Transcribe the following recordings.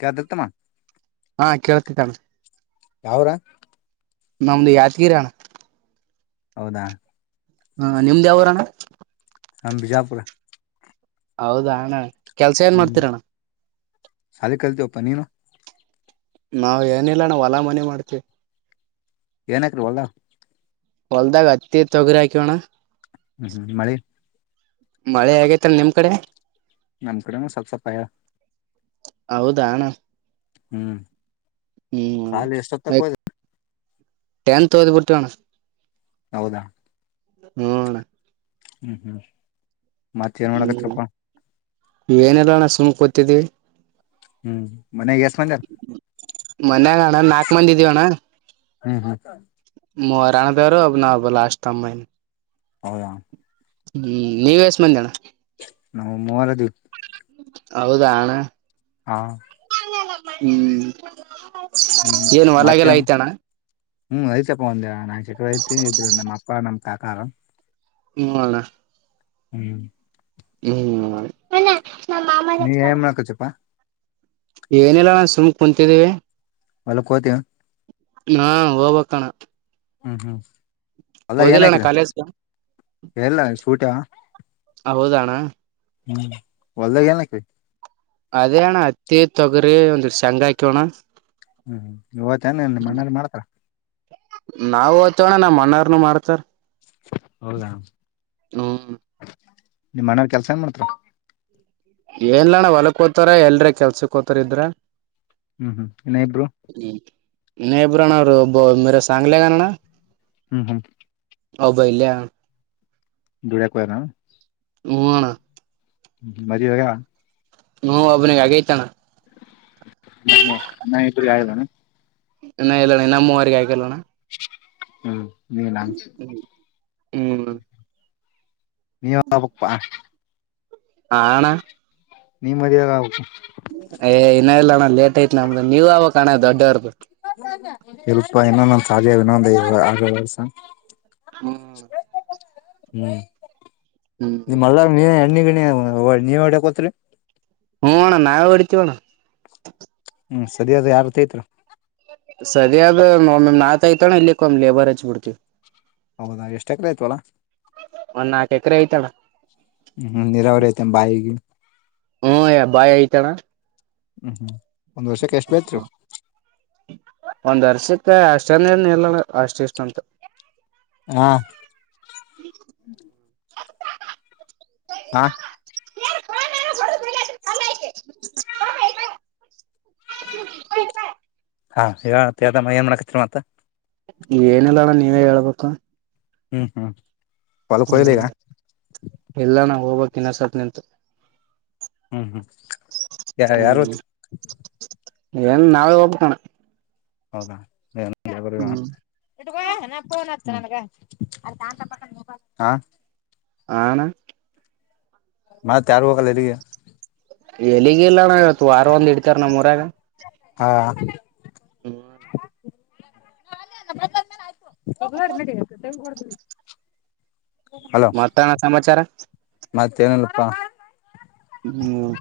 ಕ ದತಮ್ಮ ಹಾ ಕೇಳ್ತಿದ್ದಾನೆ ಯಾವ್ ಊರ ನಮ್ದು ಯಾದಗಿರಿ ಅಣ್ಣ ಹೌದಾ ಹಾ ನಿಮ್ದ್ ಯಾವರನಾ ಹ ಬಿಜಾಪುರ ಹೌದಾ ಹಣ್ಣ ಕೆಲ್ಸ ಏನ್ ಮಾಡ್ತಿರಣ್ಣ ಸಾಲ ಕಲ್ತವಪ್ಪ ನೀನು ನಾವ್ ಏನಿಲ್ಲ ನಾವವು ಹೊಲಾ ಮನೆ ಮಾಡ್ತಿವಿ ಏನಕ್ರಿ ಒಲ್ಲಾ ಒಲ್ದ ಕತ್ತ ತೊಗರಾಕಿಣ್ಣ ಹ್ಮ್ ಹ್ಮ್ ಮಳಿ ಮಳೆ ಆಗೇತರಿ ನಿಮ್ ಕಡೆ ನಮ್ ಕಡೆನ ಸಾಲ್ಸಪಾಯ ಹೌದಾಣ ಹ್ಮ್ ಸಾಲಿ ಎಷ್ಟೊತ್ತಕ್ ಹೋದ ಹ್ಮ್ಟೆನ್ತ್ದಿ ಪುಟ್ಟಣ ಹೌದಾ ನೋಡಣ್ಣ ಹ್ಮ್ ಹ್ಮ್ ಮತ್ತ ಏನ್ ನೋಡಕತ್ಪ್ ನೀ ಏನೆಲ್ಲಣ ಸುಮ್ಕೂತಿದ್ದವಿ ಹ್ಮ್ ಮನ್ಯಾಗ ಎಷ್ಟ್ ಮಂದಿ ಮನ್ಯಾಗ ಅಣ್ಣ ನಾಕ್ ಮಂದಿ ಇದ್ದೀವಣ್ಣ ಹ್ಮ್ ಹ್ಮ್ ಮರಣದರು ಅಬ್ಬ ನಾ ಲಾಸ್ಟ್ ಮ್ಮ್ ಹೌ ಹ್ಮ್ ನೀವ ಎಷ್ಟ ಮಂದನ ನಾವು ಮೂವಲ ದ ಹೌದಾನ ಹಾ. [inaudible] ಹ್ಮ್ ಹ್ಮ್ ಏನ ಹೊಲ ಗಿಲ್ಲಾ ಮತ್ತೇನ್ ಐತಾಣ್ಣಾ. ಹ್ಮ್ ಐತಪ್ಪ ಒಂದ ನಾಕ ಎಕ್ರೆ ಐತಿ ಇಬ್ರು ನಮ್ಮ ಅಪ್ಪ ನಮ್ಮ್ ಕಾಕಾರು. ಹ್ಮ ಅಣ್ಣಾ. ಹ್ಮ್. ಹ್ಮ [unintelligible] ನಮ್ಮ್ ಮಾಮಗ ನೀ ಹಚ್ಚಿ ಕೊಡ. ಏನ್ ಮಾಡಕತಿಪಾ ಏನಿಲ್ಲ ಅಣ್ಣಾ ಸುಮ್ನ ಕುಂತಿದ್ದೀವಿ. ಹೊಲಕ ಹೊತಿಯ. ನಾ ಹೋಗ್ಬಕ್ಕಣ. ಹ್ಮ್ ಹ್ಮ್ ಹೊಲ್ದಾಗ ಏನ ಹೋಗಿಲ್ಲಣ್ಣ ಹಾಕಿದ ಕಾಲೇಜ್ ಎಲ್ಲ ಸೂಟ. ಹೌದಾ ಅಣ್ಣಾ. ಹ್ಮ್ ಹೊಲ್ದಾಗ ಏನ್ ಹಾಕೇರಿ. ಅದೇಣ ಹತ್ತಿ ತೊಗರಿ ಒಂದಿಟ್ಟ ಶೆಂಗಾ ಹಾಕಿವ ಅಣ್ಣಾ. ಹ್ಮ್ ಇವತ್ತು ಏ ಇಲ್ಲ ಮನಲಿ ಮಾಡ್ತ್ರ. ನಾವು ಹೋತೇವ ಅಣ್ಣಾ ನಮ್ಮಣ್ಣಾರ್ನು ಮಾಡ್ತರ್. ಹೌದಾ ಹ್ಮ್ ನಿಮ್ಮ ಮನೆಯವ್ರ ಕೆಲ್ಸ ಏನ್ ಮಾಡ್ತ್ರ. ಏನ್ಲಣ್ಣ ಹೊಲಕ್ ಹೋತಾರ ಎಲ್ರ ಕೆಲ್ಸಕ್ ಹೊತಾರ ಇದ್ರ. ಹ್ಮ್ ಹ್ಮ್ ಇನ್ನ ಇಬ್ರು. ಹ್ಮ ಇನ್ನ ಇಬ್ಬರ ಅಣ್ಣಾ ಅವರು ಮೇರ ಸಾಂಗಲೆಗನಣ್ಣ. ಹ್ಮ್ ಹ್ಮ್. ಒಬ್ಬ ಇಲ್ಲೇ ಆನ. ದುಡಿಯಕ ಹೋಗ್ಯಾರ ಏನ್. ಹ್ಮ್ ಅಣ್ಣಾ. ಮದುವೆ ಆಗೇದ. ಹ ಒಬ್ಬನಿಗೆ ಆಗೈತಾನಾ. ಹ ಇನ್ನ ಇಬ್ಬರಿಗ ಆಗಿಲ್ಲ ಏನ್. ಇನ್ನ ಇಲ್ಲಣ್ಣ ಇನ್ನ ಮೂವರೀಗ ಆಗಿಲ್ಲ ಅಣ್ಣಾ. ಹ್ಮ್ ನೀ ಎಲ್ಲಾಂಚ. ಹ್ಮ್ ನೀವ್ ಹೇಳ್ಬೇಕ್ ಪಾ. ಹಾ ಅಣ್ಣಾ. ನೀ ಮದುವಿ [unintelligible] ಏ ಇನ್ನ ಇಲ್ಲ ಅಣ್ಣ ಲೇಟ್ ಐತ್ ನಮ್ದ ನೀವ ಆವಕ್ ಅಣ್ಣ ದೊಡ್ಡವರದ. ಇಲ್ಪ್ಪಾ ಇನ್ನ ನಂದ ಸಾಲಿ ಇದ ಇನ್ನೊಂದ ಐದ್ ಆರ ವರ್ಷ. ಹ್ಮ. [unintelligible] ಹ್ಮ್ ಹ ನೀವು ಹೋದ್ಯಕ ಹೋಗತ್ರಿ. ಹ್ಮ ಅಣ್ಣ ನಾವು ಹೊಡಿತಿವ ಅಣ್ಣಾ. ಹ್ಮ್ ಸರಿಯದು ಯಾರ್ ತಗಿತಾರ. ಸರಿ ಅದು ಒಮೊಮ್ಮೆ ನಾ ತಗಿತ ಒಮ್ಮೆ ಲೇಬರ್ ಹಚ್ಬ ಬಿಡ್ತೀವಿ. ಹೌದಾ ಎಷ್ಟು ಎಕರೆ ಐತ್ ಹೊಲಾ. ಒಂದ್ ನಾಕ ಎಕರೆ ಐತ್ ಅಣ್ಣ. ಹ್ಮ್ ನೀರಾವ್ರರಿ ಐತೆ ಏನ ಬಾಯಿಗೆ. ಹ್ಮ್ ಯಾ ಬಾಯ್ ಐತಣ್ಣ. ಹ್ಮ್ ಒಂದ್ ವರ್ಷಕ್ಕೆ ಎಷ್ಟ್ ಬೆಳಿತಿರಿ. ಒಂದ್ ವರ್ಷಕ್ಕ ಅಷ್ಟಂದ ಏನ್ ಇಲ್ಲ ಅಷ್ಟ ಇಷ್ಟ ಅಂತ. ಹಾ [unintelligible] ಹಾ ಹಾ [unintelligible] ಏನ್ ಮಾಡಕತಿರಿ ಮತ್ತ ಏನಿಲ್ಲ ಅಣ್ಣ ನೀವೇ ಹೇಳ್ಬೇಕು ಹ್ಮ್ ಹ್ಮ್ ಹೊಲಕೋಯ್ಲಿ ಈಗ ಇಲ್ಲ ಅಣ್ಣ ಹೋಗ್ಬೇಕು ಇನ್ನ ಸ್ವಲ್ಪ ನಿಂತು ಹ್ಮ್ ಹ್ಮ್ ಯ ಯಾರು ಹ್ಮ್ [unintelligible] ಏನ್ ನಾವೇ ಒಗ್ಬೇಕಣ್ಣ ಹೌದಾ ಏನ್ ಹ್ಮ್ [unintelligible] ಹಾ ಹಾ ಅಣ್ಣ ಮತ್ತೆಯಾರು ಹೋಗಲ್ಲ ಅಲ್ಲಿಗೆ ಎಲ್ಲಿಗ ಇಲ್ಲಣ ಇವತ್ತು ವಾರ ಒಂದ್ ಇಡ್ತಾರ ನಮ್ಮೂರಾಗ ಹಾ ಹ್ಮ್ [unintelligible] ನಡಿ ಹಲೋ ಮತ್ತಣ ಸಮಾಚಾರ ಮತ್ತೇನಿಲ್ಲಪ್ಪ ಹ್ಮ್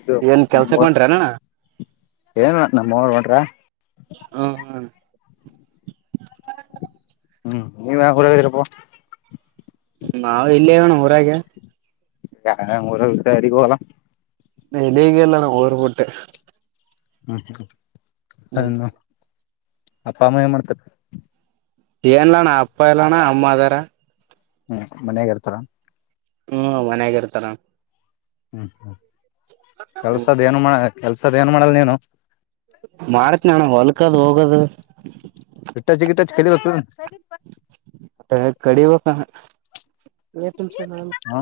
ಇದು ಏನ್ ನಿಮ್ಮೂರ್ ಕೆಲ್ಸಕೊಂಟ್ರೇನು ಏನ್ ನಮ್ಮರು ಹೊಂಟರೆ ಹಾ ಹಾ ಹ್ಮ್ ನೀವ ಯಾವ್ ಊರಾಗಿದೀರಪ್ಪ ನಾವು ಇಲ್ಲೆವಣ ಊರಾಗೆ ಯಾ ಊರಾಗ [unintelligible] ನಾ ಇಲ್ಲೇ ಎಲ್ಲಅಣ್ಣ ಊರುಬುಟ್ಟೆ ಹ್ಮ್ ಹ್ಮ್ ಹ್ಮ್ ಅನು ಅಪ್ಪ ಅಮ್ಮ ಏನ್ ಮಾಡ್ತಾರೆ ಏನ್ಲಣ್ಣ ಅಪ್ಪ ಇಲ್ಲಣ್ಣ ಅಮ್ಮ ಅದಾರ ಹ್ಮ್ ಮನ್ಯಾಗ ಇರ್ತಾರ ಹ್ಮ್ ಮನ್ಯಾಗ ಇರ್ತಾರಣ್ಣ ಕೆಲ್ಸದ್ ಏನು ಮಾಡ ಕೆಲ್ಸದ್ ಏನು ಮಾಡಲ್ಲ ನೀನು ಮಾಡ್ತೀನಣ್ಣ ಹೊಲ್ಕದು ಹೋಗದು ಇಟ್ಟ ಚಿಗಿಟಚ್ಚ ಕಲಿಬೇಕು ನೋಡ ಹ ಕಡಿಬೇಕ ಹ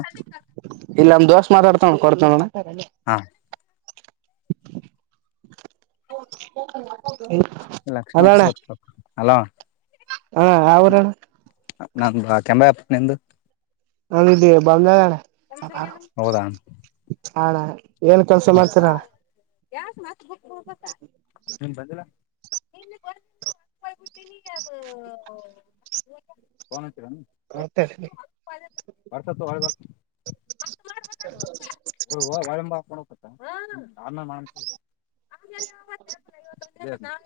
ಇಲ್ಲಿ ನಮ್ ದೋಸ್ತ್ ಮಾತಾಡ್ತ ಅವ್ನ್ ಕೊಡ್ತೀನಿ ನೋಡಣ್ಣ ಹಾ [unintelligible] ಲಕ್ಷ್ಮಣ ಸೊತ್ತು ಹಲೋ ಹಾ ಅವ್ರಣ ನಂದು ತಿಂದಾಯ್ತು ನಿಂದು ಹೌದು ಬಂದವಳನ್ನ ಹೌದಾ ಹೌದಣ್ಣ [unintelligible] [unintelligible] ಫೋನ್ ಹಚ್ಚಿಲೇನು [unintelligible] ವರ್ಷ ಹಗ ಒಳಂಬಾಣ ಹ ನೇ [unintelligible]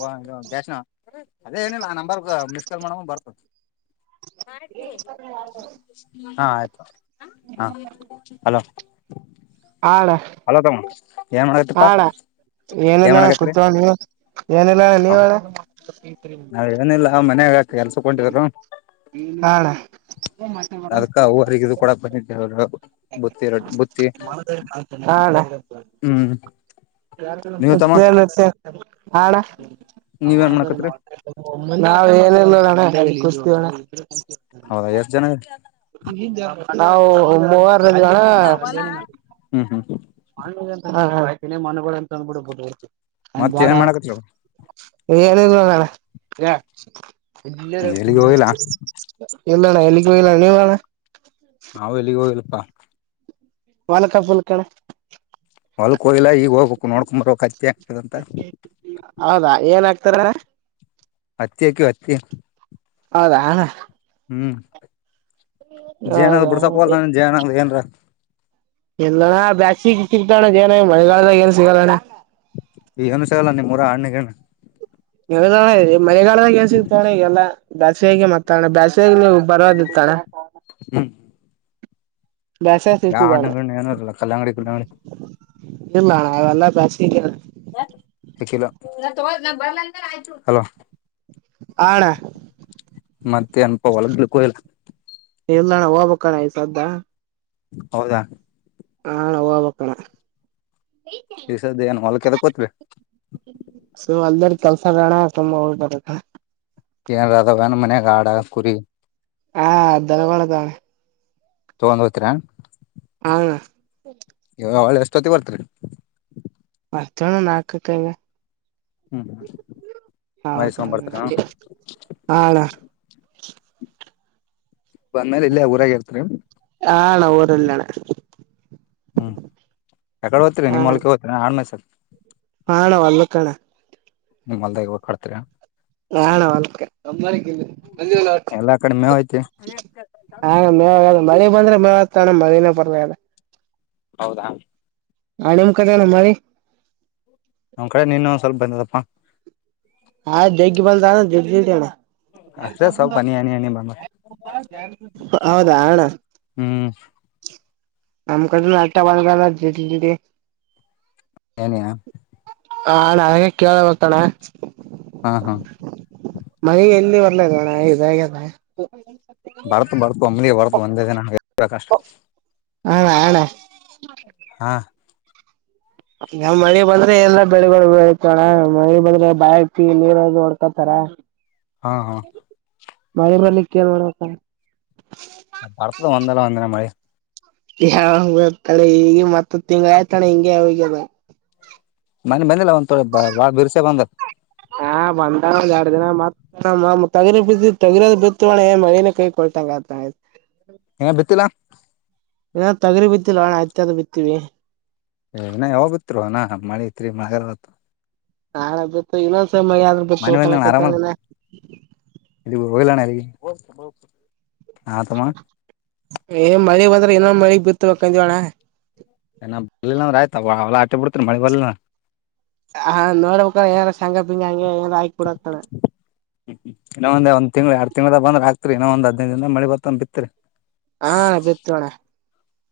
ಹ ಜಷನ ಅದೇ ಏನಿಲ್ಲ ನಂಬರ್ ಮಿಸ್ ಕಾಲ್ ಮಾಡಮ್ಮ ಬರ್ತದ ಆ್ತ [unintelligible] ಹಾ ಆಯ್ತು ಹಾ ಅಲೋ ಆಳ [unintelligible] ಅಲ್ಲ ತಮ್ಮ ಮಾಡಕತ್ತಪ್ಪಾ ಹಾಳ ಏನ್ ಏನಲ್ಲಣ್ಣ ಮಾಡಕತ್ರಿ ಕುತ್ಣ ನೀವು ಏನಿಲ್ಲಣ್ಣ ಹ ನೀವ ಏನಿಲ್ಲ ಮನ್ಯಾಗ ಕೆಲ್ಸ ಕೊಟಿದ್ರು ನಾಳ ಅದಕ್ಕ [unintelligible] ಅವರಿಗ ಇದು ಕೊಡಕ್ ಬಂದಿದ್ದೆ ಅವರು ಮ [unintelligible] ಯ ಹ [unintelligible] ಹ್ಮ್ ನೀವ್ ತಮ್ಮ ನೀವ್ ಏನ್ ಮಾಡಕತ್ರಿ ನಾವ ಏನಲ್ಲೋಣ್ಣ ಸ್ತವೋಣ್ಣ ಹೌದಾ ಎಷ್ಟ್ ಜನ ಹಮವರ್ [unintelligible] [inaudible] ಹ್ಮ್ ಹ್ಮ್ ಮಣ್ಣತ ಮಣಗಳುಂತ ಅಂದ್ಬಿಡ್ಬೋದುತ ಆಂಡ್ ಮತ್ತ ಬಾಡ ಏನ್ ಮಾಡಕತ್ರಿ ಏನಣ ಎ ಎಲ್ಲಿಗ್ ಹೋಗಿಲ್ಲಾ [unintelligible] ಇಲ್ಲಣ್ಣ ಎಲ್ಲಿಗೂ ಇಲ್ಲಣ ನೀವಣ್ಣ ನಾವವು ಎಲ್ಲಿಗೆ ಹೋಗ್ಲ್ಪಾ ಹೊಲ್ಕ [unintelligible] ಲ್ಕಳ ಹೊಲ್ಕ ಇಲ್ಲ ಈಗ ಹೋಗ್ಬೇಕು ನೋಡ್ಕೊಂಬರ್ಬೇಕಕ್ ಅತ್ತೆ ಆಗ್ತದಂತ ಹೌದಾ ಏನ್ ಆಕ್ತಾರ ಹತ್ತೆಕ ಹತ್ತಿ ಹೌದಾ ಹ ಹ್ಮ್ ಜೇನಾಗ ಹೌದಾ ಬಿಡ್ಸಕಲ್ಲ ನ ಜೇನಂದ ಏನ್ರ ಎಲ್ಲಣ್ಣ ಬ್ಯಾಸಿಗೆ ಸಿತ ಅಣ್ಣ ಜಏನ ಮಳಗಾಲದಾಗ ಏನ್ ಸಿಗಲ್ಲಣ್ಣ ಈ ಏನುಷಗಲ್ಲ ನಿಮ್ಮರ ಹಣ್ಣಗಣ ನ ಮನೆಗಾಲದಾಗ ಸಿಗ್ತಾವಳೆ ಈಗೆಲ್ಲಾ ಬ್ಯಸ್ಗೆ ಮತ್ತೆ ಬೇಸ್ಸಗ ಬರದಿತ್ತಾಳೆ ಹ್ಮ್ ಯಾವ ಹಣ್ಣಗಳ ಏನೂ ಇಲ್ಲ ಕಲ್ಲಂಗಡಿ ಕಲ್ಲಂಗಡಿ ಇಲ್ಲೆಲ್ಲ [unintelligible] ಬಯ [unintelligible] ಆಣ ಮತ್ತೆ ಅನ್ಪ ಒಳಗ್ಲಿಕ್ಕೂ ಇಲ್ಲ ಎಲ್ಲಣ ಹೋಗ್ಕ ಈ ಸದ್ದಾ ಹೌದಾ [unintelligible] ಬಕಣ ದಿವಸದ ಏ ಹೊಲ್ಕ್ಕೆದ ಕೋತ್ಬೇಕವಿ ಸೊ ಅಲ್ದರ್ ಕೆಲ್ಸ ರಣ ತುಂಬಾ ಹೋಗ್ ಬರತ್ತ ಏನ್ ಅದಾವನ ಮನ್ಯಾಗ ಆಡ ಕುರಿ ಹಾ ಅದ್ದಲಗಡದೆ ತೊಂಬಂಬತ್ತರ ಹ ಅವಳೆ ಎಷ್ಟೊತಿ ಬರ್ತರಿ ಬರ್ತಣ ನಾಲ್ಕಕೈವೆ [inaudible] ಹ್ಮ್ ಹ್ಮ ಹೌದ ಹಾಳ [inaudible] ಬಂದ ಮೇಲೆ ಇಲ್ಲೇ ಊರಾಗ ಇರ್ತಾರೆರಿ ಆಣ ಊರಲ್ಲಣ ಹ್ಮ್ ಯಕಡೆಓದ್ತರಿ ಹ ನಿಮ್ಮ ಹೊಲ್ಕೆ ಹಓ್ತರಿ ಆ್ಮ ಸತ ಹಣ ಒಲ್ಲಕ್ಕಣ ನಿಮ್ ಅಲ್ದ ಹ ಹಾಡ್ತೀ ನಳಾಳ ನ ಎಲ್ಲಾ ಕಡೆ ಮೇವ್ ಐತಿ ಹ ಮ ಮಳಿ ಬಂದ್ರೆ ಮೇವ ತ ಮಳಿನೇ ಪರ್ವ ಹೌದಾ ಆಣಮ ಕತೆ ನಮ್ಮಿ ನಮ್ಮ್ ಕಡೆ ನಿನ್ನಂದ್ ಸ್ವಲ್ಪ ಬಂದಪ್ಪ ಹಾ ದಗಿ ಬದ ದ ದಿ ಜಣ ಅಷ್ಟೇ ಸ್ವಲ್ಪ ಹನಿ ಹನಿ ಹನಿ ಬಂದ [inaudible] ಹೌದಾ ಅಣ್ಣ ಹ್ಮ್ ಅಮಕ ಅ ಆಟಾ ಬಾಗಲ್ಲ [inaudible] ಏನಯಾ ಹ ನಗೆ ಕೇಳ ಬತಣ ಹಾ ಹಾ ಮನೆಗೆ ಎಲ್ಲಿ ಬರ್ಲದೋಣ ಇದಾಗಲ್ಲ ಬರ್ತ್ ಬರ್ತು ಅಂಬ್ಲಿ ಬರ್ತು ಒಂದೇ ದಿನ ಹಾಗೆ ಕಷ್ಟ ಹಣ ಆಳ ಹಾ ಈ ಮಳಿ ಬಂದ್ರೆ ಎಲ್ಲ ಬೆಳಗ ಬಣ ಮಳಿ ಬಂದ್ರೆ ಬಿ ನೀರ ಹೊಡ್ಕೊತಾರ ಹಾ ಹಾ ಮಳೆ ಬರ್ಲಿಕ್ಕೆ ಏನ್ ಮಾಡ್ಬೇಕ ಬರ್ತದ ಒಂದಲ್ಲ ಒಂದಿನ ಮಳಿ ಯಾವ ಗರ್ತಾಳೆ ಈಗ ಮತ್ತತ್ ತಿಂಗ್ಳ ಆಯ್ತಾಳೆ ಹಿಂಗೆ ಹೋಗ್ಯದ ಮನೆ ಬಂದಿಲ್ಲ ಒಂದ್ಥಡೆ ಬಾ ಬಿರ್ಸೆ ಬಂದತ್ ಹಾ ಬಂದ ಒಂದ್ ಎರಡ್ ದಿನ ಮತ್ ಹ ತಗಿದ್ದ ತಗಿರೋದ ಬಿತ್ತಳೆ ಮರಿನ ಕೈ ಕೊಳ್ತಂಗ ಆ ಆಯ್ತ ಏ ಬಿತಿಲ್ಲಾ ಏ ತಗರಿ ಬಿತ್ತಿಲ್ಲ ನಣ ಆಯ್ ಅ ಬಿತ್ತೀವಿ ನ ಹೋಗತ್ರು ಅನಾ ಮಳತ್ರಿ ಮಳಗಲ್ವತ್ತ ನಾಳೆ ಬತ್ತು ಇನ್ನೊಂದ್ಸಾದ್ ಬ ಮನ್ನಿ ಹತಣ ಕೈತನ ಇಲ್ಲಿ ಗೋಗಲಣ ಅಲ್ಲಿಗೆ ಹಾ ತಮ್ಮ ಏ ಮಳಿ ಬಂದ್ರೆ ಏನೋ ಮಳಗ್ ಬಿತ್ತತ ಕಂದಂತವಣ್ಣ ಏ ಬರ್ಲ್ಲ ಅಂದ್ರ ಆಯತ ಅವಳ ಆ ಬಿಡ್ತೀ ಮಿ ಬಲಿಲ್ಲ ಹಾ ನೋಡ್ಬೇಕ ಏನಾರ ಸಂಘ ಬಿಂಗ ಹಂ ಏಾರ ಆ್ಕ ಬಿಡಕ್ತಳೆ ಇನ್ನೊ ಒಂದ್ ತಿಳ ಎರಡ್ ತಿಂಗಳದ ಬಂದ್ರ ಆತ್ರಿ ಇನ ಒಂದ್ ಹದಿನೈ ದಿಂದ ಮಳ ಬತಂದ ಬಿತ್ರಿ ಹಾ ಬಿತ್ಣ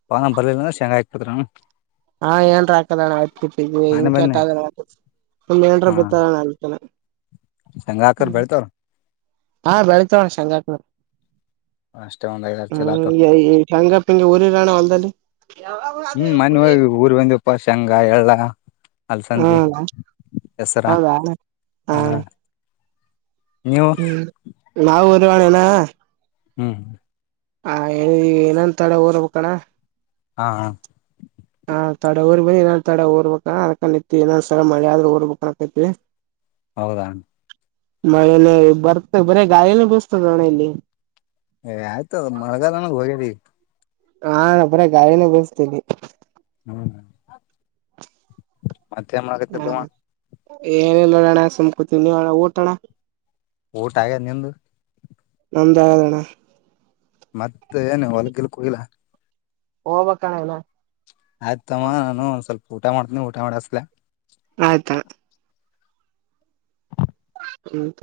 ಪಾನ ಬರ್ಲಿಲ್ಲ ಅ್ರ ಶಂಗ ಆಯಕ್ತತ್ ಹಾ ಏನ್ರ ಹಾಕದಣ್ಣ ಆಯ್ ಕಟ್ಟಿದವಿ ಮನ್ನಿ ಇಂಕ ಬಂದ್ನಿ ಏನ್ರ ಬಿತ್ತದಣ ಅತಾನ ಸಂಂಗಾಕರ್ ಬೆಳತಾವ್ರ ಹಾ ಬೆಳೀತಾವ ಶೇಂಗಾಕಾಳ್. ಅಷ್ಟೇ ಒಂದ್ ಐ [unintelligible] ಹ್ಮ ಹಂಗಪ್ಪಿಂಗೆ ಊರಿರೋಣ ಹೊಲ್ದಲ್ಲಿ ಯಾವಾಗೂ ಆದೇವ್ ಮೊನ್ನಿ ಹೋಗಿಹೋಗ್ ಊರ್ ಬಂದು ಉಪಾಸ್ಯಾಂಗ ಎಲ್ಲ ಹ ಅಲಸಂದಿ, ಹೆಸರಾ? ಹೌದಾ ಹ ಹಾ. ನೀವು ಹ್ಮ್. ನಾವುನು ಹೊಣೆನಾ. ಹ್ಮ್ ಹ ಏ ಏ ಏನಂತಡ ಊರ್ಬೇಕಣ? ಹಾ ಹಾ ಹ ತಡೆ ಊರ್ಬೇ ಇನ್ನೊಂದ್ ತಡೆ ಊರ್ಬೇಕ ಅದಕ ನಿಂತಿ ಇನ್ನೊಂದ್ ಸಲ ಮಳಿ ಆದ್ರ ಊರ್ಬೇಕಾತೈತಿ. ಹೌದಾ ಮ [unintelligible] ಬರ್ತ ಬರೆ ಗಾಳಿನ ಬೀಸ್ತದ ಅಣ ಇಲ್ಲಿ. ಏ ಆಯ್ತು ಮಳೆಗಾಲ ಅನ್ನದ್ ಹೋಗೈದಿ. ಹಾ ಬರೆ ಗಾಳಿನ ಬೀಸ್ತದಿ. ಹ್ಮ್ ಮತ್ತೇನ್ ಹಾ ಮಾಡಕತ್ತದವ ಏನಿಲ್ಲೋಡಣ ಸಂಕೋತೀವಿ ನೀವಣ್ಣ ಊಟಣ ಊಟ ಆಗ್ಯದ ನಿಮ್ದು? ನಮ್ ದಾಗದಣ್ಣ. ಮತ್ ಏನು ಹೊಲಗಿಲಕ್ಕೋಗಿಲ್ಲ? ಹೋಗ್ಬಕ್ಕಣ ಇನ ಆಯ್ತಮ್ಮ, ನಾನು ಒಂದ್ ಸ್ವಲ್ಪ ಊಟ ಮಾಡ್ತನಿ, ಊಟ ಮಾಡಿಸಲ? ಆಯ್ತಾ ಹ್ಮ್ [unintelligible]